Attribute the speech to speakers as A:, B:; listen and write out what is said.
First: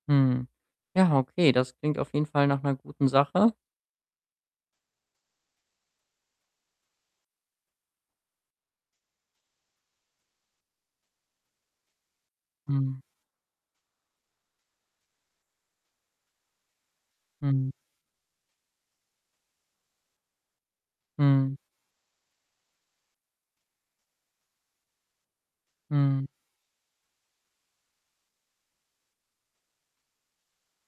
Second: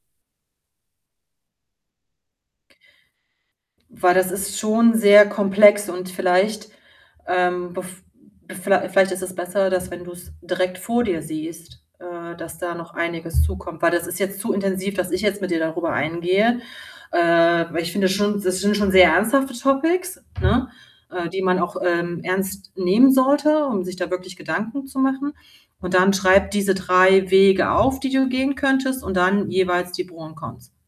A: Hm, ja, okay, das klingt auf jeden Fall nach 'ner guten Sache
B: Weil das ist schon sehr komplex und vielleicht, ähm, bev viellei vielleicht ist es besser, dass wenn du's direkt vor dir siehst, äh, dass da noch
A: Mhm.
B: einiges zukommt. Weil das ist jetzt zu intensiv, dass ich jetzt mit dir darüber eingehe. Äh,
A: Mhm.
B: weil ich finde schon, das sind schon sehr ernsthafte Topics, ne, äh, die
A: Mhm.
B: man auch, ähm, ernst nehmen sollte, um sich da wirklich Gedanken zu machen und dann
A: Mhm.
B: schreib diese 3 Wege auf, die du gehen könntest und dann jeweils die Pro und Cons.